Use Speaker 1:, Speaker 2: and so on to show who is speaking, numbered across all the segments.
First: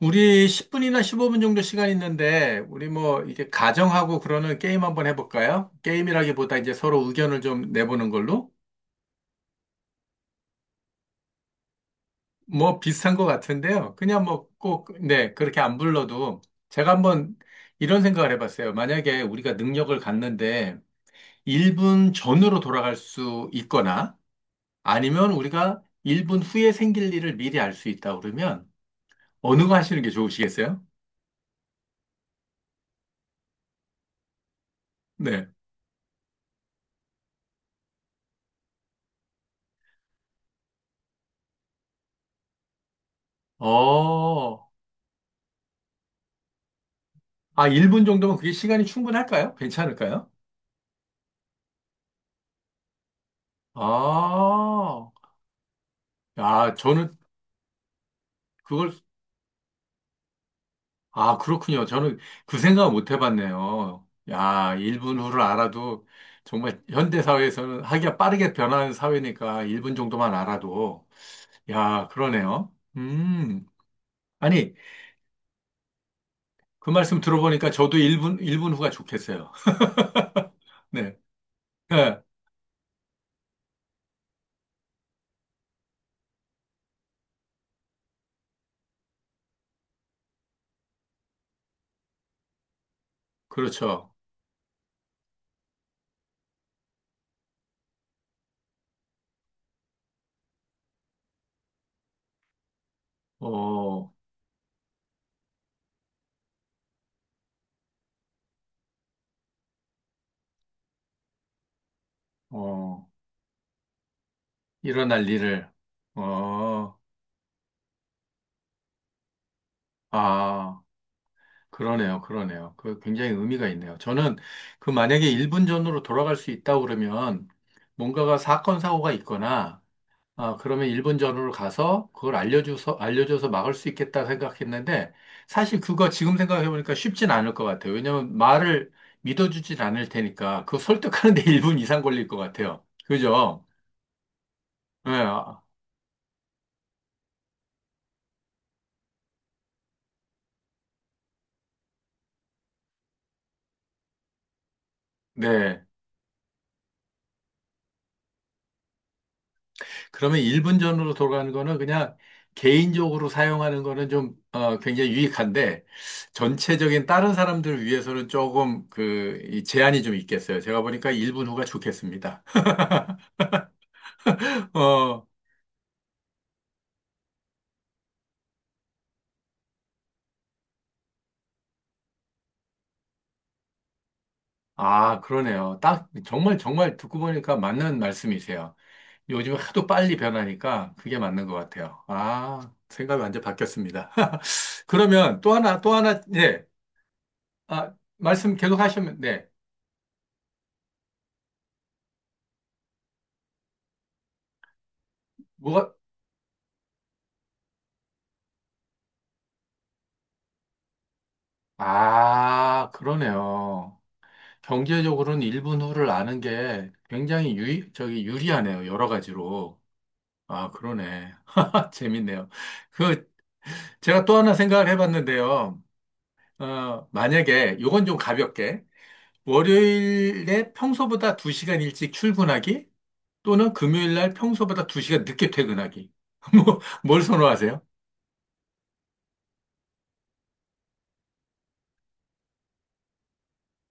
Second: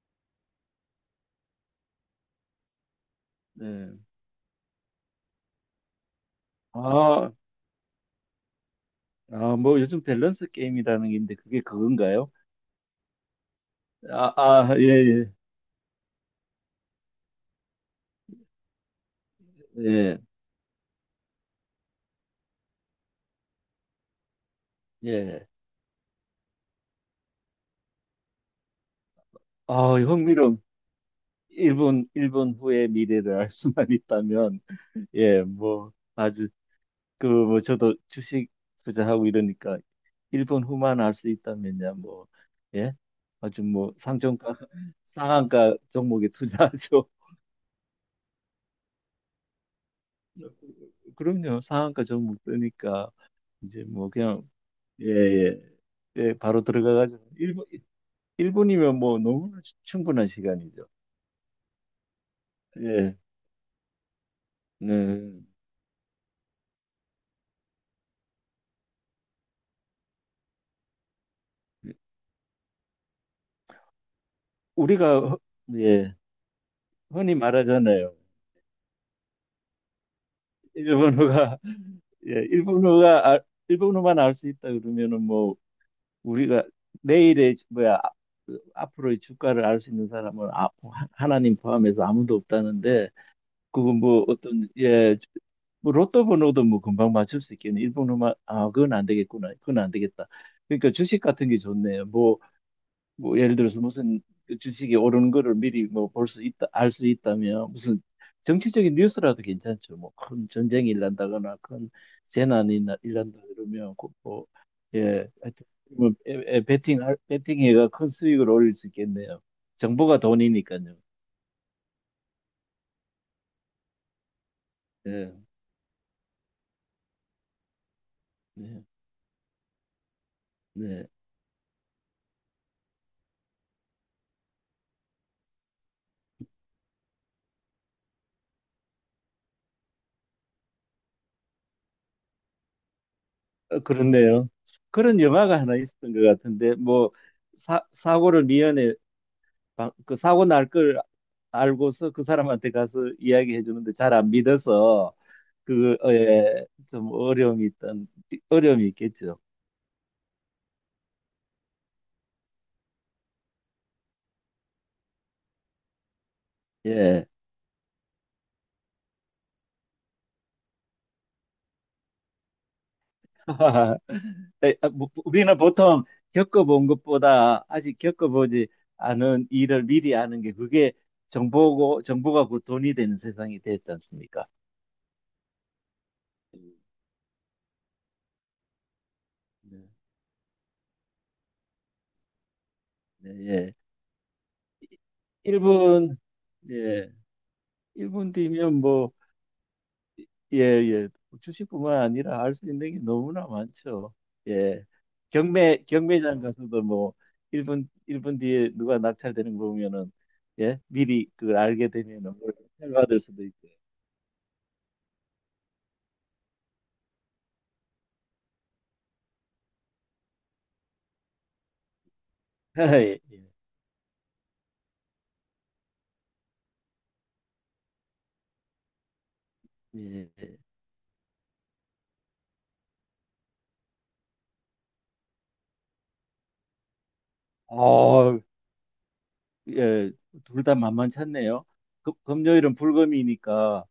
Speaker 1: 우리 10분이나 15분 정도 시간 있는데, 우리 뭐, 이게
Speaker 2: 네.
Speaker 1: 가정하고 그러는 게임 한번 해볼까요? 게임이라기보다 이제 서로
Speaker 2: 아,
Speaker 1: 의견을 좀 내보는 걸로?
Speaker 2: 아, 뭐 요즘 밸런스 게임이라는 게 있는데 그게 그건가요?
Speaker 1: 뭐 비슷한 것 같은데요. 그냥
Speaker 2: 아,
Speaker 1: 뭐
Speaker 2: 아,
Speaker 1: 꼭,
Speaker 2: 예,
Speaker 1: 네, 그렇게 안 불러도 제가 한번 이런 생각을 해봤어요. 만약에 우리가
Speaker 2: 예,
Speaker 1: 능력을
Speaker 2: 예,
Speaker 1: 갖는데 1분 전으로 돌아갈 수 있거나 아니면
Speaker 2: 예.
Speaker 1: 우리가 1분 후에 생길 일을 미리 알 수 있다 그러면 어느 거
Speaker 2: 아,
Speaker 1: 하시는 게
Speaker 2: 흥미로운
Speaker 1: 좋으시겠어요?
Speaker 2: 일본 후의 미래를 알 수만 있다면, 예,
Speaker 1: 네.
Speaker 2: 뭐 아주 그 뭐 저도 주식 투자하고 이러니까 일본 후만 알 수 있다면야 뭐, 예, 아주 뭐 상종가,
Speaker 1: 어,
Speaker 2: 상한가 종목에 투자하죠.
Speaker 1: 1분 정도면 그게 시간이 충분할까요? 괜찮을까요?
Speaker 2: 그럼요, 상한가 종목 뜨니까 이제 뭐 그냥 예,
Speaker 1: 아,
Speaker 2: 예. 예, 바로
Speaker 1: 야, 저는
Speaker 2: 들어가가지고 1분, 일분이
Speaker 1: 그걸,
Speaker 2: 면 뭐 너무나 충분한 시간이죠.
Speaker 1: 아, 그렇군요. 저는 그 생각을 못
Speaker 2: 예.
Speaker 1: 해봤네요. 야, 1분 후를
Speaker 2: 네.
Speaker 1: 알아도 정말 현대사회에서는 하기가 빠르게 변하는 사회니까 1분 정도만 알아도, 야, 그러네요. 아니,
Speaker 2: 우리가 허- 예,
Speaker 1: 그 말씀
Speaker 2: 흔히
Speaker 1: 들어보니까 저도
Speaker 2: 말하잖아요.
Speaker 1: 1분, 일분 후가 좋겠어요. 네,
Speaker 2: 일본어가
Speaker 1: 네,
Speaker 2: 예, 일본어만 알 수 있다 그러면은 뭐 우리가 내일의 뭐야 아- 그 앞으로의 주가를 알 수 있는 사람은 아, 하나님 포함해서 아무도 없다는데 그건
Speaker 1: 그렇죠.
Speaker 2: 뭐 어떤 예, 뭐 로또 번호도 뭐 금방 맞출 수 있겠네. 일본어만 아 그건 안 되겠구나. 그건 안 되겠다. 그러니까 주식 같은 게 좋네요. 뭐, 뭐 예를 들어서
Speaker 1: 어,
Speaker 2: 무슨 그 주식이 오르는 거를 미리 뭐 볼 수 있다, 알 수 있다면 무슨 정치적인 뉴스라도 괜찮죠. 뭐 큰 전쟁이 일난다거나 큰 재난이
Speaker 1: 어,
Speaker 2: 일난다 그러면 그 뭐,
Speaker 1: 일어날
Speaker 2: 예, 하여튼
Speaker 1: 일을,
Speaker 2: 뭐 에, 에,
Speaker 1: 어,
Speaker 2: 베팅해가 큰 수익을 올릴 수 있겠네요. 정보가
Speaker 1: 아.
Speaker 2: 돈이니까요.
Speaker 1: 그러네요, 그러네요. 그 굉장히 의미가 있네요. 저는 그 만약에
Speaker 2: 네,
Speaker 1: 1분 전으로 돌아갈 수 있다고 그러면 뭔가가 사건,
Speaker 2: 네,
Speaker 1: 사고가 있거나, 아, 그러면
Speaker 2: 네.
Speaker 1: 1분 전으로 가서 그걸 알려줘서, 알려줘서 막을 수 있겠다 생각했는데, 사실 그거 지금 생각해보니까 쉽진 않을 것 같아요. 왜냐면 말을 믿어주진 않을 테니까, 그거 설득하는데 1분 이상 걸릴 것 같아요. 그죠?
Speaker 2: 어, 그렇네요.
Speaker 1: 네,
Speaker 2: 그런 영화가
Speaker 1: 아,
Speaker 2: 하나 있었던 것 같은데, 뭐, 사고를 미연에, 그 사고 날 걸 알고서 그 사람한테 가서 이야기해 주는데 잘 안 믿어서,
Speaker 1: 네.
Speaker 2: 그, 어, 예, 좀 어려움이 있겠죠.
Speaker 1: 그러면 1분 전으로 돌아가는 거는 그냥 개인적으로 사용하는 거는 굉장히 유익한데 전체적인
Speaker 2: 예.
Speaker 1: 다른 사람들을 위해서는 조금 그 이 제한이 좀 있겠어요. 제가 보니까 1분 후가 좋겠습니다.
Speaker 2: 에, 아, 뭐, 뭐,
Speaker 1: 어,
Speaker 2: 우리는 보통 겪어본 것보다 아직 겪어보지 않은 일을 미리 아는 게 그게 정보고, 정보가 곧 돈이 되는 세상이 됐지 않습니까?
Speaker 1: 아, 그러네요. 딱 정말 정말 듣고 보니까 맞는 말씀이세요. 요즘 하도
Speaker 2: 네,
Speaker 1: 빨리 변하니까 그게 맞는 것 같아요. 아, 생각이
Speaker 2: 네,
Speaker 1: 완전
Speaker 2: 예.
Speaker 1: 바뀌었습니다. 그러면 또 하나, 또
Speaker 2: 1분,
Speaker 1: 하나, 네.
Speaker 2: 예,
Speaker 1: 아,
Speaker 2: 1분
Speaker 1: 말씀
Speaker 2: 뒤면
Speaker 1: 계속
Speaker 2: 뭐,
Speaker 1: 하시면, 네.
Speaker 2: 예, 예, 주식뿐만 아니라 알 수 있는 게 너무나 많죠. 예, 경매,
Speaker 1: 뭐가,
Speaker 2: 경매장 가서도 뭐, 1분, 일분 뒤에 누가 낙찰되는 거 보면은, 예, 미리 그걸 알게 되면은 뭘
Speaker 1: 아,
Speaker 2: 낙찰받을 수도 있고.
Speaker 1: 그러네요. 경제적으로는 일본 후를 아는 게 굉장히 유리, 저기 유리하네요. 여러 가지로. 아, 그러네. 재밌네요.
Speaker 2: 예,
Speaker 1: 그, 제가 또 하나 생각을 해봤는데요. 어, 만약에, 요건 좀 가볍게,
Speaker 2: 예, 예.
Speaker 1: 월요일에 평소보다 2시간 일찍 출근하기, 또는 금요일날 평소보다 2시간 늦게 퇴근하기. 뭐, 뭘 선호하세요?
Speaker 2: 어, 예, 둘 다 만만치 않네요. 금요일은 불금이니까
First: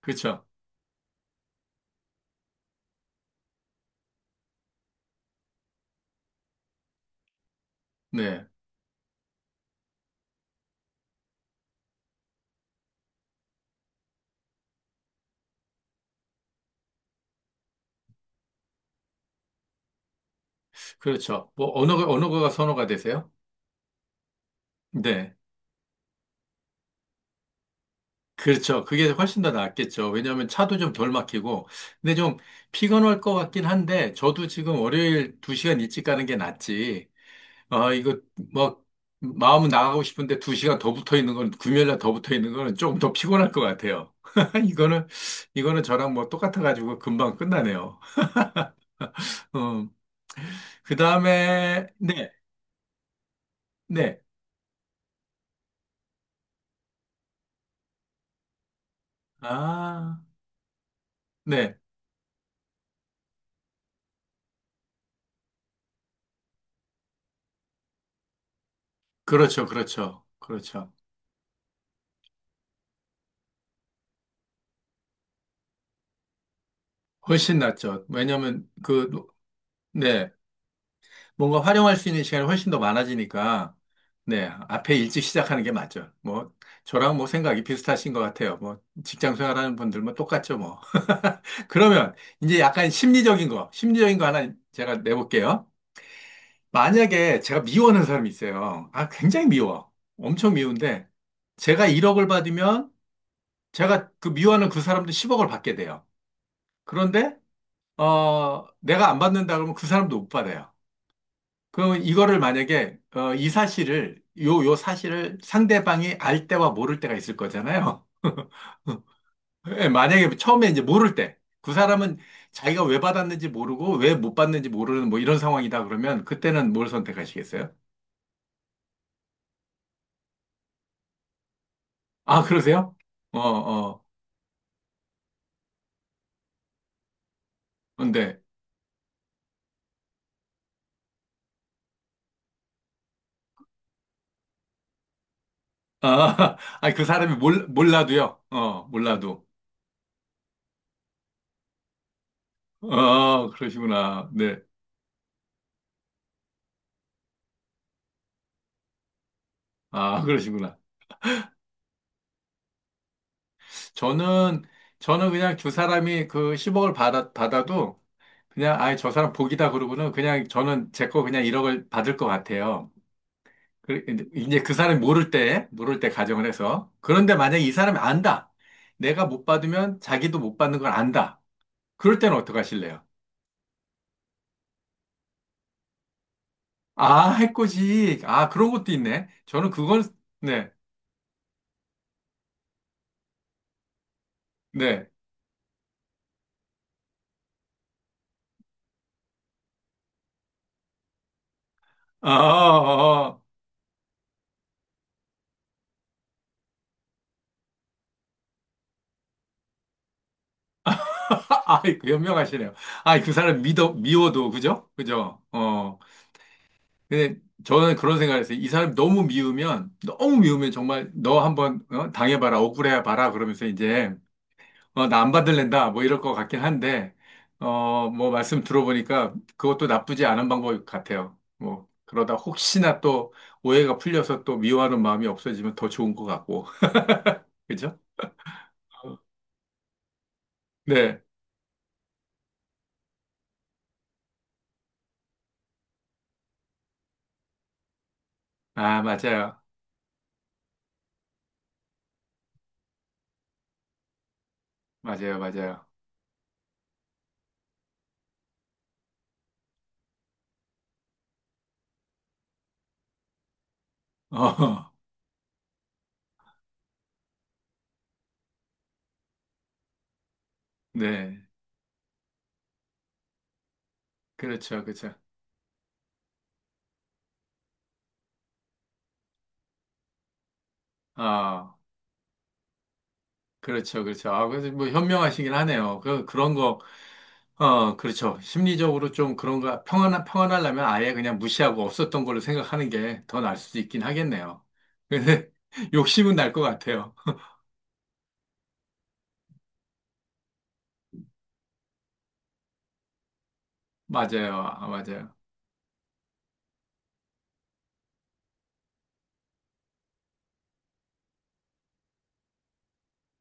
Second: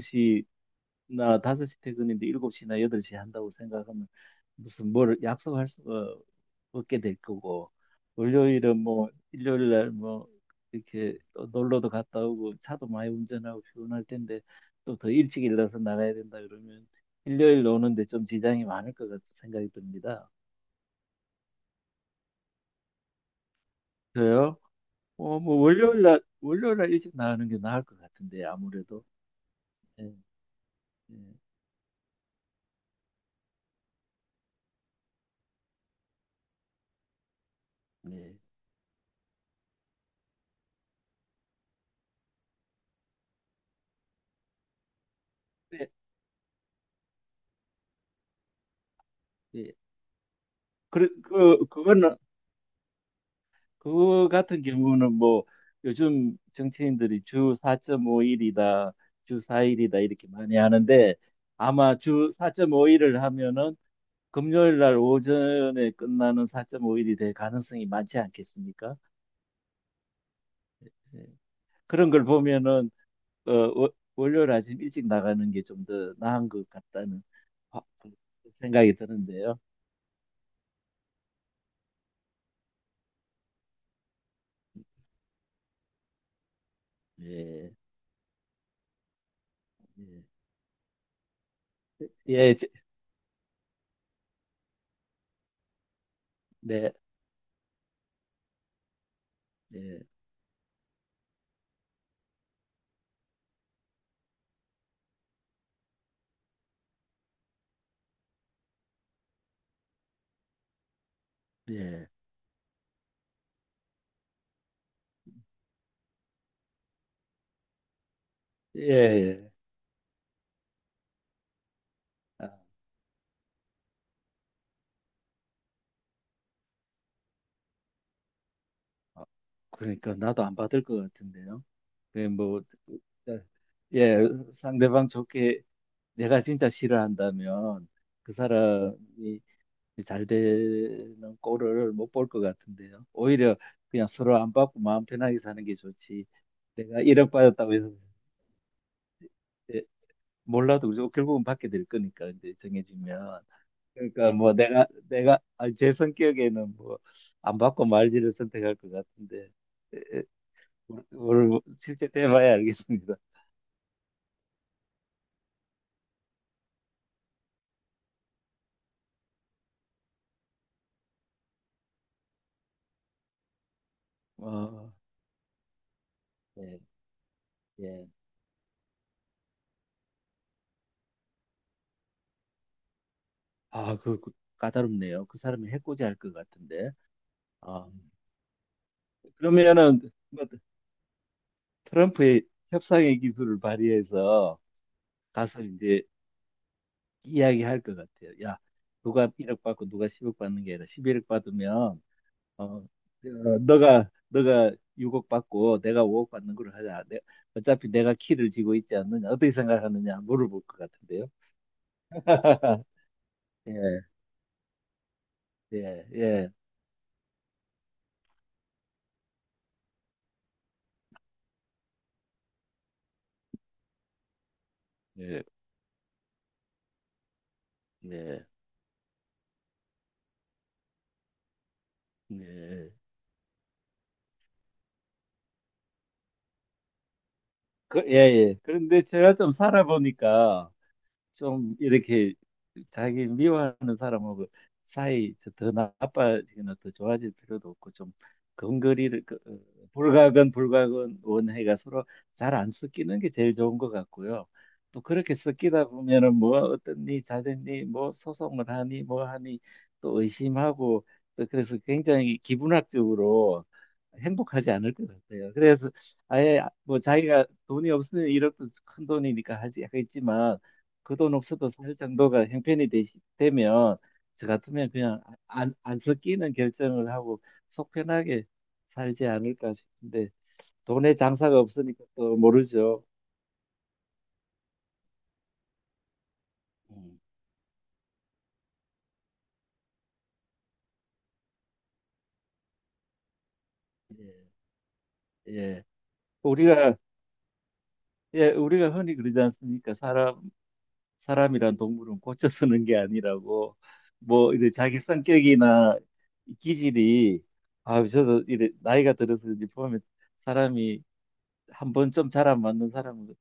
Speaker 1: 그렇죠.
Speaker 2: 5시 퇴근인데 7시나 8시 한다고 생각하면 무슨 뭘 약속할 수가 없게 될 거고
Speaker 1: 네.
Speaker 2: 월요일은 뭐 일요일 날 뭐 이렇게 또 놀러도 갔다 오고 차도 많이 운전하고 피곤할 텐데 또 더 일찍 일어나서 나가야 된다 그러면 일요일 오는데 좀 지장이 많을 것 같은 생각이 듭니다.
Speaker 1: 그렇죠. 뭐, 어느 거가 선호가 되세요?
Speaker 2: 그래요?
Speaker 1: 네.
Speaker 2: 어, 뭐 월요일 날 일찍 나가는 게 나을 것 같은데
Speaker 1: 그렇죠.
Speaker 2: 아무래도
Speaker 1: 그게 훨씬 더 낫겠죠.
Speaker 2: 예,
Speaker 1: 왜냐하면 차도 좀 덜
Speaker 2: 예,
Speaker 1: 막히고. 근데 좀 피곤할 것 같긴 한데, 저도 지금 월요일 2시간 일찍 가는 게 낫지. 아, 이거
Speaker 2: 예.
Speaker 1: 뭐, 마음은 나가고 싶은데 2시간 더 붙어 있는 건, 금요일날 더 붙어 있는 거는 조금 더 피곤할 것 같아요. 이거는, 이거는
Speaker 2: 네,
Speaker 1: 저랑 뭐 똑같아가지고 금방 끝나네요.
Speaker 2: 예.
Speaker 1: 음, 그
Speaker 2: 그래, 그
Speaker 1: 다음에,
Speaker 2: 그거는
Speaker 1: 네, 네.
Speaker 2: 그거 같은 경우는 뭐 요즘 정치인들이 주 4.5일이다, 주 4일이다
Speaker 1: 아,
Speaker 2: 이렇게 많이 하는데
Speaker 1: 네.
Speaker 2: 아마 주 4.5일을 하면은 금요일 날 오전에 끝나는 4.5일이 될 가능성이 많지 않겠습니까?
Speaker 1: 그렇죠. 그렇죠. 그렇죠.
Speaker 2: 예. 그런 걸 보면은 어, 월요일 아침 일찍 나가는 게 좀 더 나은 것 같다는
Speaker 1: 훨씬
Speaker 2: 화-
Speaker 1: 낫죠.
Speaker 2: 그
Speaker 1: 왜냐면
Speaker 2: 생각이
Speaker 1: 그,
Speaker 2: 드는데요.
Speaker 1: 네. 뭔가 활용할 수 있는 시간이 훨씬 더 많아지니까, 네, 앞에 일찍 시작하는 게 맞죠. 뭐, 저랑 뭐 생각이
Speaker 2: 예,
Speaker 1: 비슷하신 것 같아요. 뭐, 직장 생활하는 분들 뭐
Speaker 2: 예,
Speaker 1: 똑같죠, 뭐. 그러면
Speaker 2: 예,
Speaker 1: 이제 약간 심리적인 거 하나 제가 내볼게요.
Speaker 2: 네,
Speaker 1: 만약에 제가 미워하는 사람이 있어요. 아, 굉장히 미워.
Speaker 2: 예,
Speaker 1: 엄청 미운데, 제가 1억을 받으면 제가 그 미워하는 그 사람도 10억을 받게 돼요. 그런데, 어, 내가 안 받는다 그러면 그 사람도 못 받아요. 그럼
Speaker 2: 예,
Speaker 1: 이거를 만약에 어, 이 사실을 요, 요 사실을 상대방이 알 때와 모를 때가 있을 거잖아요.
Speaker 2: 예. 예.
Speaker 1: 예, 만약에 처음에 이제 모를 때 그 사람은
Speaker 2: 아,
Speaker 1: 자기가 왜 받았는지 모르고 왜 못 받는지 모르는 뭐 이런 상황이다 그러면 그때는 뭘 선택하시겠어요?
Speaker 2: 아, 그러니까 나도 안 받을 것 같은데요. 그게
Speaker 1: 아,
Speaker 2: 뭐,
Speaker 1: 그러세요? 어,
Speaker 2: 어,
Speaker 1: 어.
Speaker 2: 예, 상대방 좋게 내가 진짜 싫어한다면 그
Speaker 1: 근데
Speaker 2: 사람이 잘 되는 꼴을 못 볼 것 같은데요. 오히려 그냥 서로 안 받고 마음 편하게 사는 게
Speaker 1: 아,
Speaker 2: 좋지.
Speaker 1: 아니,
Speaker 2: 내가
Speaker 1: 그
Speaker 2: 1억
Speaker 1: 사람이
Speaker 2: 받았다고 해서
Speaker 1: 몰라도요. 어, 몰라도.
Speaker 2: 예, 몰라도 그죠? 결국은 받게 될 거니까 이제 정해지면.
Speaker 1: 어, 그러시구나.
Speaker 2: 그러니까 뭐
Speaker 1: 네.
Speaker 2: 내가 아, 제 성격에는 뭐 안 받고 말지를 선택할 것 같은데
Speaker 1: 아, 그러시구나.
Speaker 2: 오늘 뭐 실제 때 봐야 알겠습니다.
Speaker 1: 저는 저는 그냥 두 사람이 그 10억을 받아, 받아도 그냥 아예 저 사람 복이다 그러고는 그냥 저는 제 거 그냥 1억을 받을 것 같아요. 그- 이제 그
Speaker 2: 아,
Speaker 1: 사람이 모를 때 가정을
Speaker 2: 네,
Speaker 1: 해서. 그런데 만약에 이 사람이
Speaker 2: 예.
Speaker 1: 안다. 내가 못 받으면 자기도 못 받는 걸 안다. 그럴 때는 어떡하실래요?
Speaker 2: 아, 그 까다롭네요. 그 사람이 해코지 할 것 같은데.
Speaker 1: 아,
Speaker 2: 아,
Speaker 1: 해코지. 아, 그런 것도 있네. 저는
Speaker 2: 그러면은
Speaker 1: 그건,
Speaker 2: 뭐
Speaker 1: 네,
Speaker 2: 트럼프의 협상의 기술을 발휘해서
Speaker 1: 네.
Speaker 2: 가서 이제 이야기할 것 같아요. 야, 누가 1억 받고 누가 10억 받는 게 아니라 11억 받으면 어, 어,
Speaker 1: 아.
Speaker 2: 너가 6억 받고 내가 5억 받는 걸로 하자. 내, 어차피 내가 키를 쥐고 있지 않느냐. 어떻게 생각하느냐 물어볼 것 같은데요.
Speaker 1: 아이, 그 현명하시네요. 아이,
Speaker 2: 예.
Speaker 1: 미워도, 그죠? 그죠? 어
Speaker 2: 예, 예,
Speaker 1: 근데 저는 그런 생각을 했어요. 이 사람이 너무 미우면 정말 너 한번 어? 당해봐라, 억울해봐라, 그러면서 이제, 어, 나 안
Speaker 2: 예,
Speaker 1: 받을랜다, 뭐 이럴 것 같긴 한데, 어, 뭐
Speaker 2: 예,
Speaker 1: 말씀 들어보니까 그것도 나쁘지 않은 방법 같아요. 뭐, 그러다
Speaker 2: 예.
Speaker 1: 혹시나 또 오해가 풀려서 또 미워하는 마음이 없어지면 더 좋은 것 같고, 그죠?
Speaker 2: 그, 예, 예. 그런데 제가 좀 살아보니까
Speaker 1: 네.
Speaker 2: 좀 이렇게 자기 미워하는 사람하고 사이 저더 나빠지거나 더 좋아질 필요도 없고 좀
Speaker 1: 아,
Speaker 2: 근거리를 그, 어,
Speaker 1: 맞아요.
Speaker 2: 불가근 불가근 원해가 서로 잘 안 섞이는 게 제일 좋은 것 같고요. 또 그렇게
Speaker 1: 맞아요, 맞아요.
Speaker 2: 섞이다 보면은 뭐 어땠니 잘 됐니 뭐 소송을 하니 뭐 하니 또 의심하고 또 그래서 굉장히 기분학적으로 행복하지
Speaker 1: 어,
Speaker 2: 않을 것 같아요. 그래서 아예 뭐 자기가 돈이 없으면 1억도 큰 돈이니까 하지 하겠지만 그 돈
Speaker 1: 네.
Speaker 2: 없어도 살 정도가 형편이 되면 저
Speaker 1: 그렇죠,
Speaker 2: 같으면
Speaker 1: 그렇죠.
Speaker 2: 그냥 안 섞이는 결정을 하고 속 편하게 살지 않을까 싶은데 돈에 장사가
Speaker 1: 아.
Speaker 2: 없으니까 또 모르죠.
Speaker 1: 그렇죠, 그렇죠. 아, 그래서 뭐 현명하시긴 하네요. 그런 거,
Speaker 2: 음.
Speaker 1: 어, 그렇죠. 심리적으로 좀 그런 거, 평안하려면 아예 그냥 무시하고 없었던 걸로 생각하는 게 더 나을 수도 있긴
Speaker 2: 예,
Speaker 1: 하겠네요. 근데
Speaker 2: 예.
Speaker 1: 욕심은 날 것
Speaker 2: 우리가
Speaker 1: 같아요.
Speaker 2: 예, 우리가 흔히 그러지 않습니까? 사람 사람이란 동물은 고쳐 쓰는 게 아니라고 뭐
Speaker 1: 맞아요.
Speaker 2: 이제
Speaker 1: 아,
Speaker 2: 자기
Speaker 1: 맞아요.
Speaker 2: 성격이나 기질이 아 저도 이래 나이가 들어서 이제 보면 사람이 한번 좀 잘 안 맞는 사람은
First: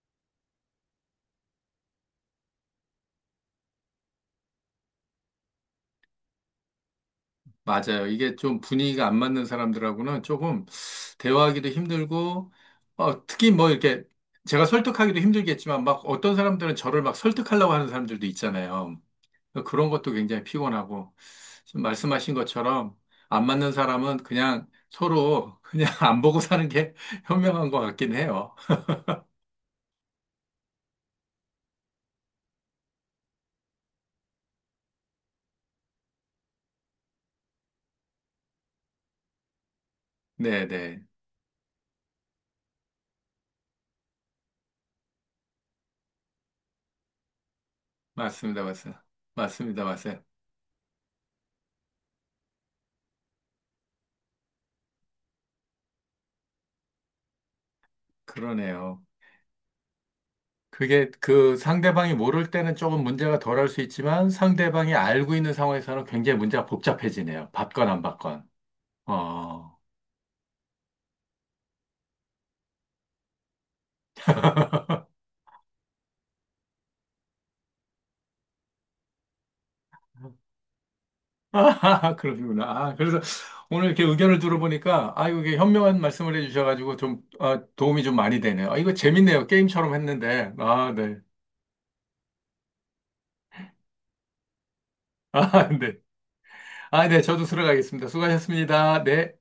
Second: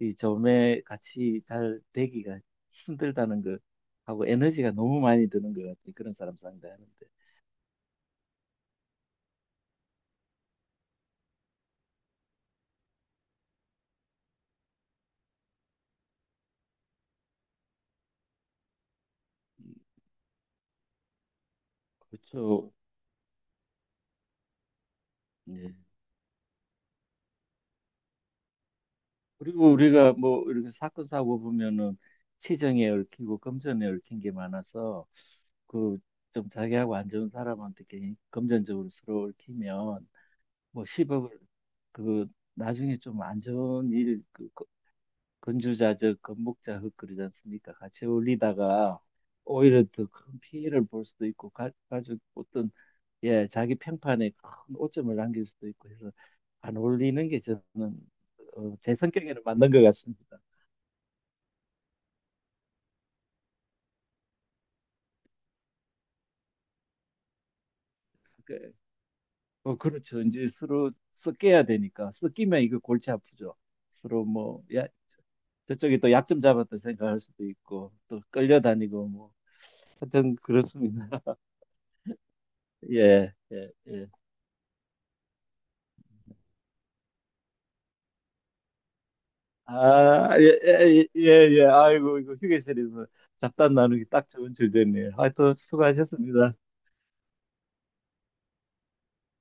Speaker 2: 이 점에 같이 잘 되기가 힘들다는 거 하고 에너지가 너무 많이 드는 것 같아요. 그런 사람 상대하는데.
Speaker 1: 맞아요. 이게 좀 분위기가 안 맞는 사람들하고는 조금 대화하기도 힘들고, 어, 특히 뭐 이렇게 제가 설득하기도 힘들겠지만 막 어떤 사람들은 저를 막 설득하려고 하는 사람들도 있잖아요.
Speaker 2: 음,
Speaker 1: 그러니까 그런 것도 굉장히 피곤하고, 지금 말씀하신
Speaker 2: 그렇죠.
Speaker 1: 것처럼 안 맞는 사람은 그냥 서로
Speaker 2: 예.
Speaker 1: 그냥 안 보고 사는 게 현명한 것 같긴 해요.
Speaker 2: 그리고 우리가 뭐 이렇게 사건 사고 보면은 치정에 얽히고 금전에 얽힌 게 많아서 그 좀 자기하고 안 좋은 사람한테 괜히 금전적으로 서로 얽히면 뭐
Speaker 1: 네네.
Speaker 2: 10억을 그 나중에 좀 안 좋은 일, 그 건주자적, 건목자흙 그러지 않습니까? 같이
Speaker 1: 맞습니다.
Speaker 2: 어울리다가
Speaker 1: 맞습니다.
Speaker 2: 오히려
Speaker 1: 맞습니다.
Speaker 2: 더
Speaker 1: 맞아요.
Speaker 2: 큰 피해를 볼 수도 있고 가족 어떤 예 자기 평판에 큰 오점을 남길 수도 있고 해서 안 어울리는 게 저는 어, 제
Speaker 1: 그러네요.
Speaker 2: 성격에는 맞는 것 같습니다.
Speaker 1: 그게 그 상대방이 모를 때는 조금 문제가 덜할 수 있지만 상대방이 알고 있는 상황에서는 굉장히 문제가 복잡해지네요. 받건 안 받건.
Speaker 2: 그, 어,
Speaker 1: 어.
Speaker 2: 그렇죠. 이제 서로 섞여야 되니까 섞이면 이거 골치 아프죠. 서로 뭐 야, 저쪽이 또 약점 잡았다 생각할 수도 있고 또 끌려다니고 뭐 하여튼 그렇습니다.
Speaker 1: 아, 그러시구나. 아, 그래서
Speaker 2: 예, 예,
Speaker 1: 오늘 이렇게
Speaker 2: 예.
Speaker 1: 의견을 들어보니까, 아, 이게 현명한 말씀을 해주셔가지고 좀 아, 도움이 좀 많이 되네요. 아, 이거 재밌네요. 게임처럼
Speaker 2: 아,
Speaker 1: 했는데.
Speaker 2: 예,
Speaker 1: 아,
Speaker 2: 예,
Speaker 1: 네.
Speaker 2: 예, 예. 아이고, 이거 휴게실에서 잡담 나누기 딱 좋은 주제네요. 하여튼
Speaker 1: 아, 네.
Speaker 2: 수고하셨습니다.
Speaker 1: 아, 네. 저도 들어가겠습니다. 수고하셨습니다. 네.